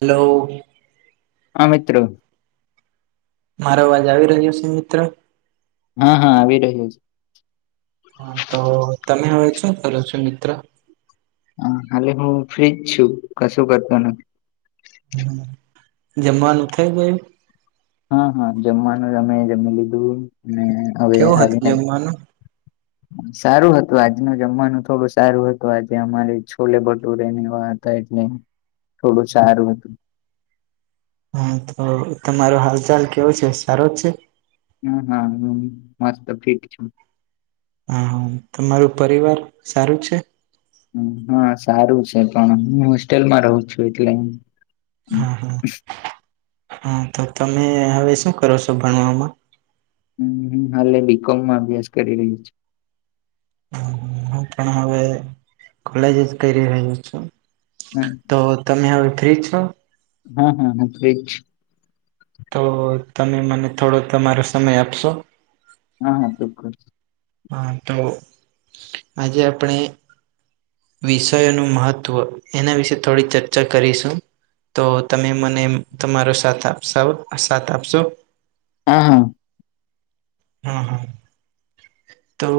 Hello હા મિત્રો મારો અવાજ આવી રહ્યો છે મિત્ર- હા હા આવી રહ્યો છે. હા તો તમે હવે શ કરો છો મિત્ર. હ હાલે હું ફ્રીજ છું કશું કરતો નથી. જમવાનું થઈ ગયું? હા હા જમવાનું અમે જમી લીધું અને હવે કેવું હતું આવીને- જમવાનું સારું હતું આજનું જમવાનું થોડું સારું હતું આજે અમારી છોલે બટુરેની વાત- એટલે થોડું સારું હતું. હા તો તમારો હાલચાલ કેવો છે સારો જ છે? હમ હા હ મસ્ત ફે છે. હા, તમારું પરિવાર સારું છે. હા સારું છે, પણ હું હોસ્ટેલમાં રહું છું એટલે હા હા હા તો તમે હવે શું કરો છો ભણવામાં હમ્મ હ હાલેલી બીકોમમાં અભ્યાસ કરીયુ છે. હું પણ હવે કોલેજ જ કરી રહહી છું. હમ્મ તો તમે હવે ફ્રી છો? હ હ હ ફ્રી જ છું. તો તમે મને થોડો તમારો સમય આપશો, હા હા [unintelligible] હા, તો આજે આપણે વિષયોનું મહત્ત્વ એના વિશે થોડી ચર્ચા કરીશું, તો તમે મને તમારો સાથ આપ સાથ આપશો? હમ્મ હા હા તો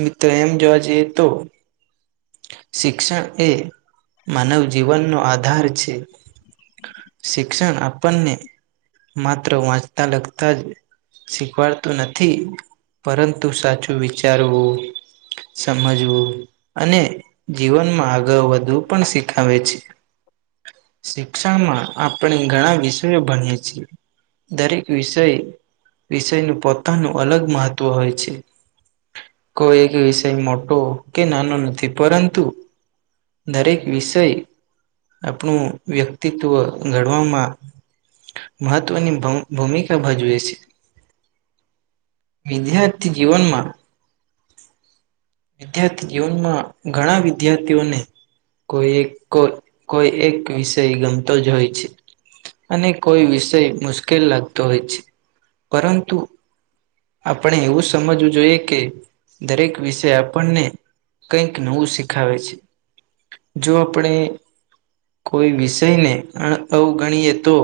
મિત્રો એમ જોવા જઈએ તો શિક્ષણ એ માનવ જીવનનો આધાર છે. શિક્ષણ આપણને માત્ર વાંચતા લગતા જ શીખવાડતું નથી પરંતુ સાચું વિચારવું સમજવું અને જીવનમાં આગળ વધવુ પણ શીખાવે છે. શિક્ષામાં આપણે ઘણા વિષયો ભણીએ છીએ, દરેક વિષય વિષયનું પોતાનું અલગ મહત્વ હોય છે, કોઈ એક વિષય મોટો કે નાનો નથી, પરંતુ દરેક વિષય આપણું વ્યક્તિત્વ ઘડવામાં મહત્વની [unintelligible] ભૂમિકા ભજવે છે. વિદ્યાર્થી જીવનમાં વિદ્યાર્થી જીવનમાં ઘણા વિદ્યાર્થીઓને કોઈ એક કો કોઈ એક વિષય ગમતો જ હોય છે. અને કોઈ વિષય મુશ્કેલ લાગતો હોય છે, પરંતુ આપણે એવું સમજવું જોઈએ કે દરેક વિષ તે આપણને કઈક નવું શીખાવે છે, જો આપણે કોઈ વિષયને અ અવગણીએ તો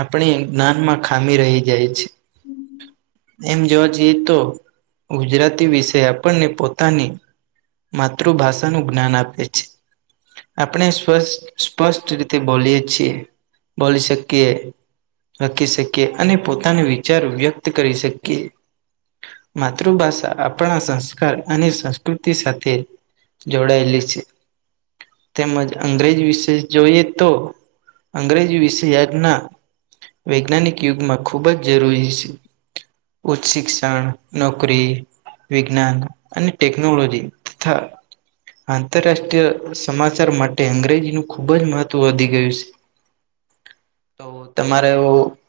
આપણે જ્ઞાનમાં ખામી રહી જાય છે, હમ્મ એમ જોવા જઈએ તો ગુજરાતી વિશય આપણને પોતાની માતૃભાષાનું જ્ઞાન આપે છે, આપણે સ્વચ્છ સ્પષ્ટ રીતે બોલીએ છીએ, બોલી શકી કે લખી શકીએ અને પોતાના વિચાર વ્યક્ત કરી શકીએ. માતૃભાષા આપ આપણા સંસ્કાર અને સંસ્કૃતિ સાથે જોડાયેલી છે. તેમજ અંગ્રેજી વિશે જોઈએ તો અંગ્રેજી વિશે [unintelligible] ના વૈજ્ઞાનિક યુગમાં ખૂબ જ જરૂરી છે. ઉચ્ચ શિક્ષણ નોકરી વિજ્ઞાન અને ટેકનોલોજી તથા આંતરરાષ્ટ્રીય સમાચાર માટે અંગ્રેજી ન ખુબ જ મહત્વ વધી ગયું છે તો તમારે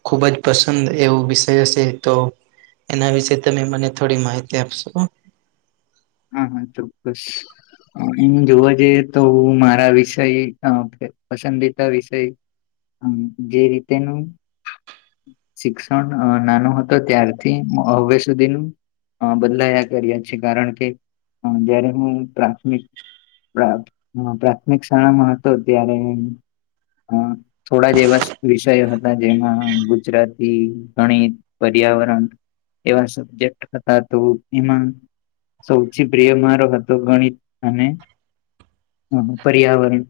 ખુબ જ પસંદ એવો વિષય હ છે તો એના વિશે તમે મને થોડી માહિતી આપશો, હા હા ચોક્કસ એમ જોવા જઈએ તો હું મારા વિષય પસંદીતા વિષય હમ્મ જે રીતેનું શિક્ષણ નાનો હતો, ત્યારથી હવે સુધીનું હ બદલાયા કર્યા છે, કારણ કે હ જયારે હું પ્રાથમિક ા પ્રાથમિક શાળામાં હતો ત્યારે હ થોડા જ એવા વિષયો હતા જેમાં ગુજરાતી ગણિત પર્યાવરણ એવા સબ્જેક્ટ હતા તો એમાં સૌથી પ્રિય મારો હતો ગણિત અનેને હ પર્યાવરણ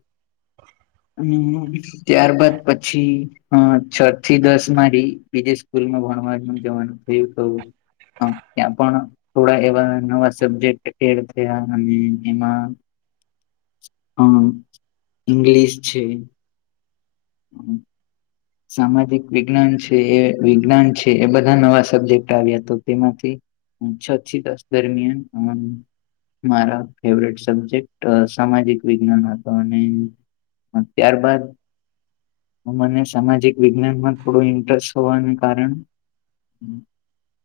ત્યારબાદ પછી હ છ થી દસ મા ર બીજે સ્કૂલમાં ભણવા જવાનું થયું કું હ ત્યાં પણ થોડા એવા નવા સબજેક્ટ એડ થયા અને એમાં હમ ઇંગ્લિશ છે હમ સામાજિક વિજ્ઞાન છે એ વિજ્ઞાન છે એ બધા નવા સબ્જેક્ટ આવ્યા તેમાંથી છ છી દસ દરમિયાન અમ મારા ફેવટ સબ્જેક્ટ સામાજિક વિજ્ઞાન હતો અને ત્યારબાદ મને સામાજિક વિજ્ઞાન માં થોડું ઇન્ટરેસ્ટ હોવાને કારણે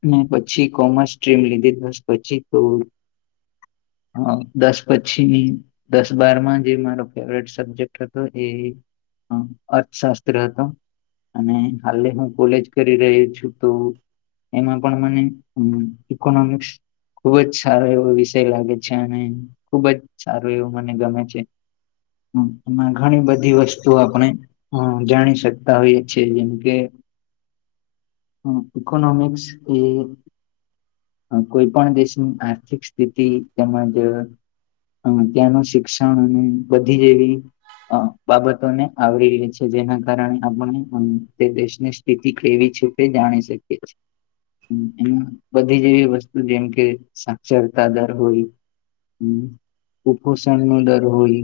મે પછી કોમર્સ સ્ટ્રીમ લીધી પછી તો હ દસ પછી દસ બારમાં જે મારો ફેવરેટ સબ્જેક્ટ હતો એ અર્થશાસ્ત્ર હતો અને હા હું કોલેજ કરી રહ્યો છું તો એમાં પણણ મ ઇકોનોમિક્સ ખુબ જ સારો એવો વિષય લાગે છે અને ખુબ જ સારું એવું મને ગમે છે હ એમાં ઘણી બધી વસ્તુઓ આપણે હમ જાણી શકતા હોઈએ છેીએ જેમ કે હમ ઇકોનોમિક્સ એ કોઈ પણ દેશની આર્થિક સ્થિતિ તેમજ હ ત્યાંનું શિક્ષણ અને બધી જેવી અ બાબતોને આવરી છે જેના કારણે આપણે તે દેશને કેવી છે કે જાણી શકી છેએ બધી જેવી વસ્તુ જેમ કે સાક્ષરતા દર હોય હમ કુપોષણ નો દર હોય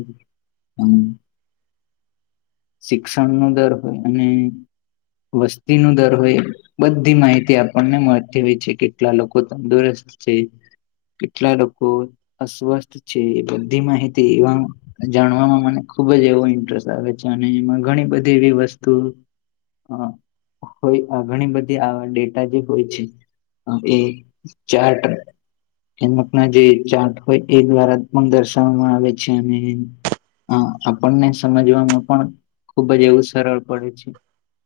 હમ શિક્ષણ ન દર હોય અને વસ્તી ન દર હોય બધી માહિતી આપણને મળતી હોય છે કે કેટલા લોકો તંદુરસ્ત છે કેટલા લોકો અસ્વસ્થ છે બધી માહિતી જાણવામાં મને ખુબ જ એવો ઇન્ટરેસ્ટ આવે છે અને એમાં ઘણી બધી એવી વસ્તુ હ હોય ઘણી બધી આવા ડેટા જે હોય છે હ એ ચાર ટ કમક ના જે જાત હોય એ દ્વારા પણ દર્શાવવામાં આવે છે અ હા આપણને સમજવામાં પણ ખુબ જ એવું સરળ પડે છે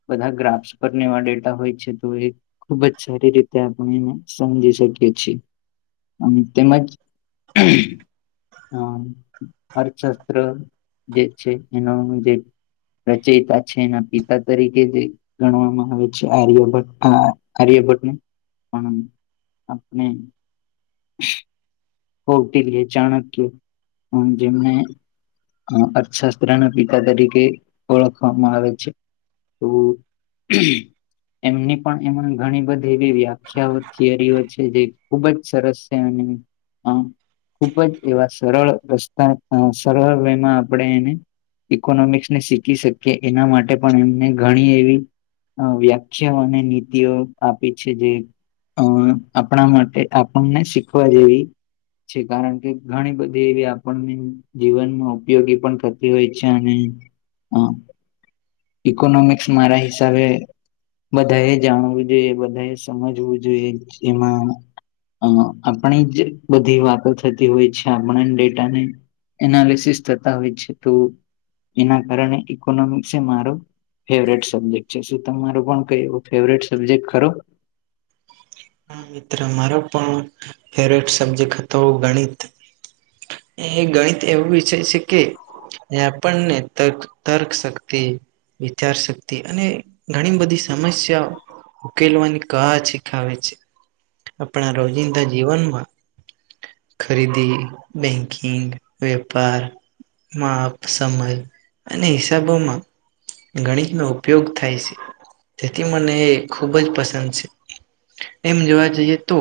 બધા ગ્રાફ્સ પર એવા ડેટા હોય છે તો એ ખુબ જ સારી રીતે આપણે એને સમજી શકીએ છીએ અને તેમજ અ અર્થશાસ્ત્ર જે છે એનો જે રચે પાછી એના પિતા તરીકે જે ગણવામાં આવે છે આર્યભટ્ટ આર્યભટ્ટને પણણ આપણે હ હોટી ચાણક્ય હા જેમને અર્થશાસ્ત્રના પિતા તરીકે ઓળખવામાં આવે છે તો એમની પણ એમાં ઘણી બધી એવી વ્યાખ્યાઓ થિયરીઓ છે જે ખુબ જ સરસ છે એને ખુબ જ એવા સરળ રસ્તા સરળ વેમાં આપણે એને ઇકોનોમિક્સ ને શીખી શકીએ એના માટે પણ એમને ઘણી એવી વ્યાખ્યા અને નીતિઓ આપી છે જે અ આપણા માટે આપણને શીખવા જેવી છે કારણ કે ઘણી બધી એવી આપણને જીવનમાં ઉપયોગી પણ થતી હોય છે અને અ ઇકોનોમિક્સ મારા હિસાબે બધા એ જાણવું જોઈએ બધા એ સમજવું જોઈએ જેમાં અ આપણે જે બધી વાતો થતી હોય છે આપણા ડેટાને એનાલિસિસ થતા હોય છે તો એના કારણે ઇકોનોમિક્સ એ મારો ફેવરેટ સબ્જેક્ટ છે શું તમારું પણ કઈ એવો ફેવરેટ સબ્જેક્ટ ખરો? હા મિત્ર મારો પણ ફેવટ સબ્જેક્ટ હતો ગણિત એ ગણિત એવું વિષય છે કે જે આપણને તક તર્ક શક્તિ વિયાર શક્તિ અને ઘણી બધી સમસ્યા ઉકેલવાની કળા શીખાવે છે આપણા રોજિંદા જીવનમાં ખરીદી બેંકિંગ વેપાર માપ સમય અને હિસાબોમાં ગણિતનો ઉપયોગ થાય છે તેથી મને ખૂબ જ પસંદ છે એમ જોવા જઈએ તો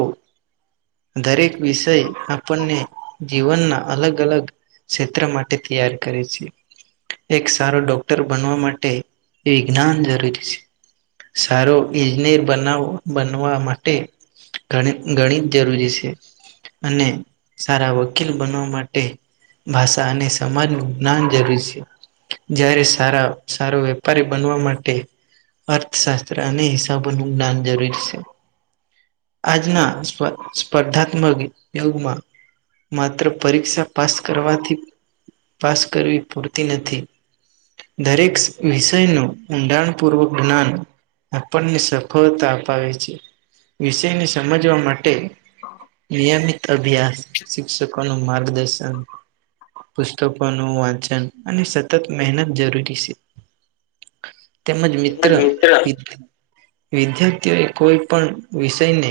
દરેક વિષય આપણને જીવનના અલગ અલગ ક્ષેત્ર માટે તૈયાર કરે છે એક સારો ડોક્ટર બનવા માટે વિજ્ઞાન જરૂરી છે સારો ઇજનેર બનાવ બનવા માટે ઘણી ગણિત જરૂરી છે અને સારા વકીલ બનવા માટે ભાષા અને સમાજનું જ્ઞાન જરૂરી છે જયારે સારા સારો વેપારી બનવા માટે અર્થશાસ્ત્ર અને હિસાબોનું જ્ઞાન જરૂરી છે આજના સ્પર્ધાત્મક યુગમાં માત્ર પરીક્ષા પાસ કરવાથી પાસ કરવી પૂરતી નથી દરેક વિષય નું ઊંડાણપૂર્વક જ્ઞાન આપણને સફળતા અપાવે છે વિષયને સમજવા મા ટે નિયમિત અભ્યાસ શિક્ષકોનું માર્ગદર્શન પુસ્તકોનું વાંચન અને સતત મહેનત જરૂરી છે તેમજ મિત્ર વિદ્યાર્થીઓ એ કોઈ પણ વિષયને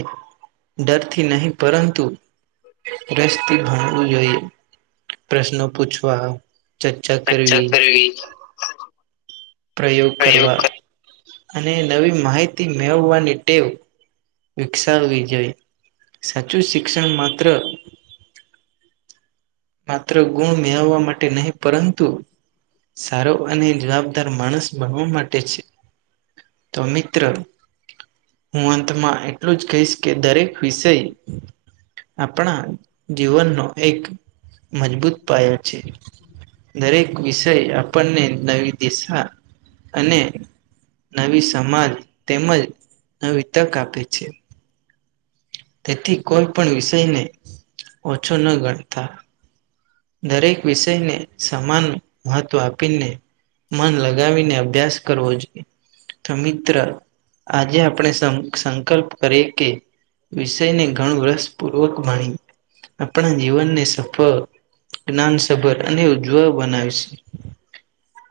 ડરથી નહીં પરંતુ રસ થી ભણવું જોઈએ પ્રશ્ન પૂછવા ચર્ચા કરવી પ્રયોગ કરવા અને નવી માહિતી મેળવવાની ટેવ વિકસાવવી જોઈ સાચું શિક્ષણ માત્ર માત્ર ગુણ મેળવવા માટે નહીં પરંત સારો અને જવાબદાર માણસ ભણવા માટે છે. તો મિત્ર હું અંતમાં એટલું જ કહીશ કે દરેક વિષય આપણા જીવનનો એક મજબૂત પાયો છે દરેક વિષય આપણને નવી દિશા અને નવી સમાજ તેમજ નવી તક આપે છે. તેથી કોઈ પણ વિષયને ઓછો ન ગણતા દરેક વિષયને સમાન મહત્વ આપીને મન લગાવીને અભ્યાસ કરવો જોઈએ. તો મિત્ર આજે આપણે સંકલ્પ કરીએ કે વિષયને ઘણું રસપૂર્વક માણી આપણા જીવનને સફળ જ્ઞાનસભર અને ઉજ્જવ બનાવે છે.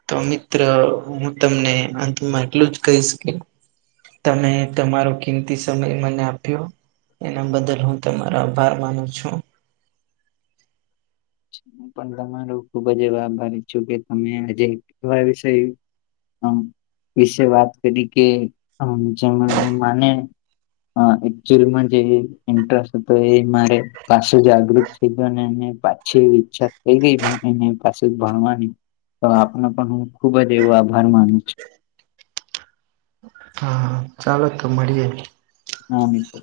તો મિત્ર હું તમને અંતમાં એટલું જ કહી શકી તમે તમારો કિંમતી સમય મને આપ્યો એના બદલ હું તમારો આભાર માનું છુ. હું પણ તમારું ખુબ જ એ આભારી છું કે તમે આજે એવા વિષય વિશે વાત કરી કે જેમ માને હ એક્ચુઅલી જે ઇન્ટરેસ્ટ તો એ મારે પાછું જાગૃત થઈ ગયો ને એને પાછી ઈચ્છા થઈ ગઈ એને પાછું જ ભણવાની તો આપનો પણ હું ખુબ જ એવો આભાર માનું છુ. હા ચાલો તો મળી જાય. હા તો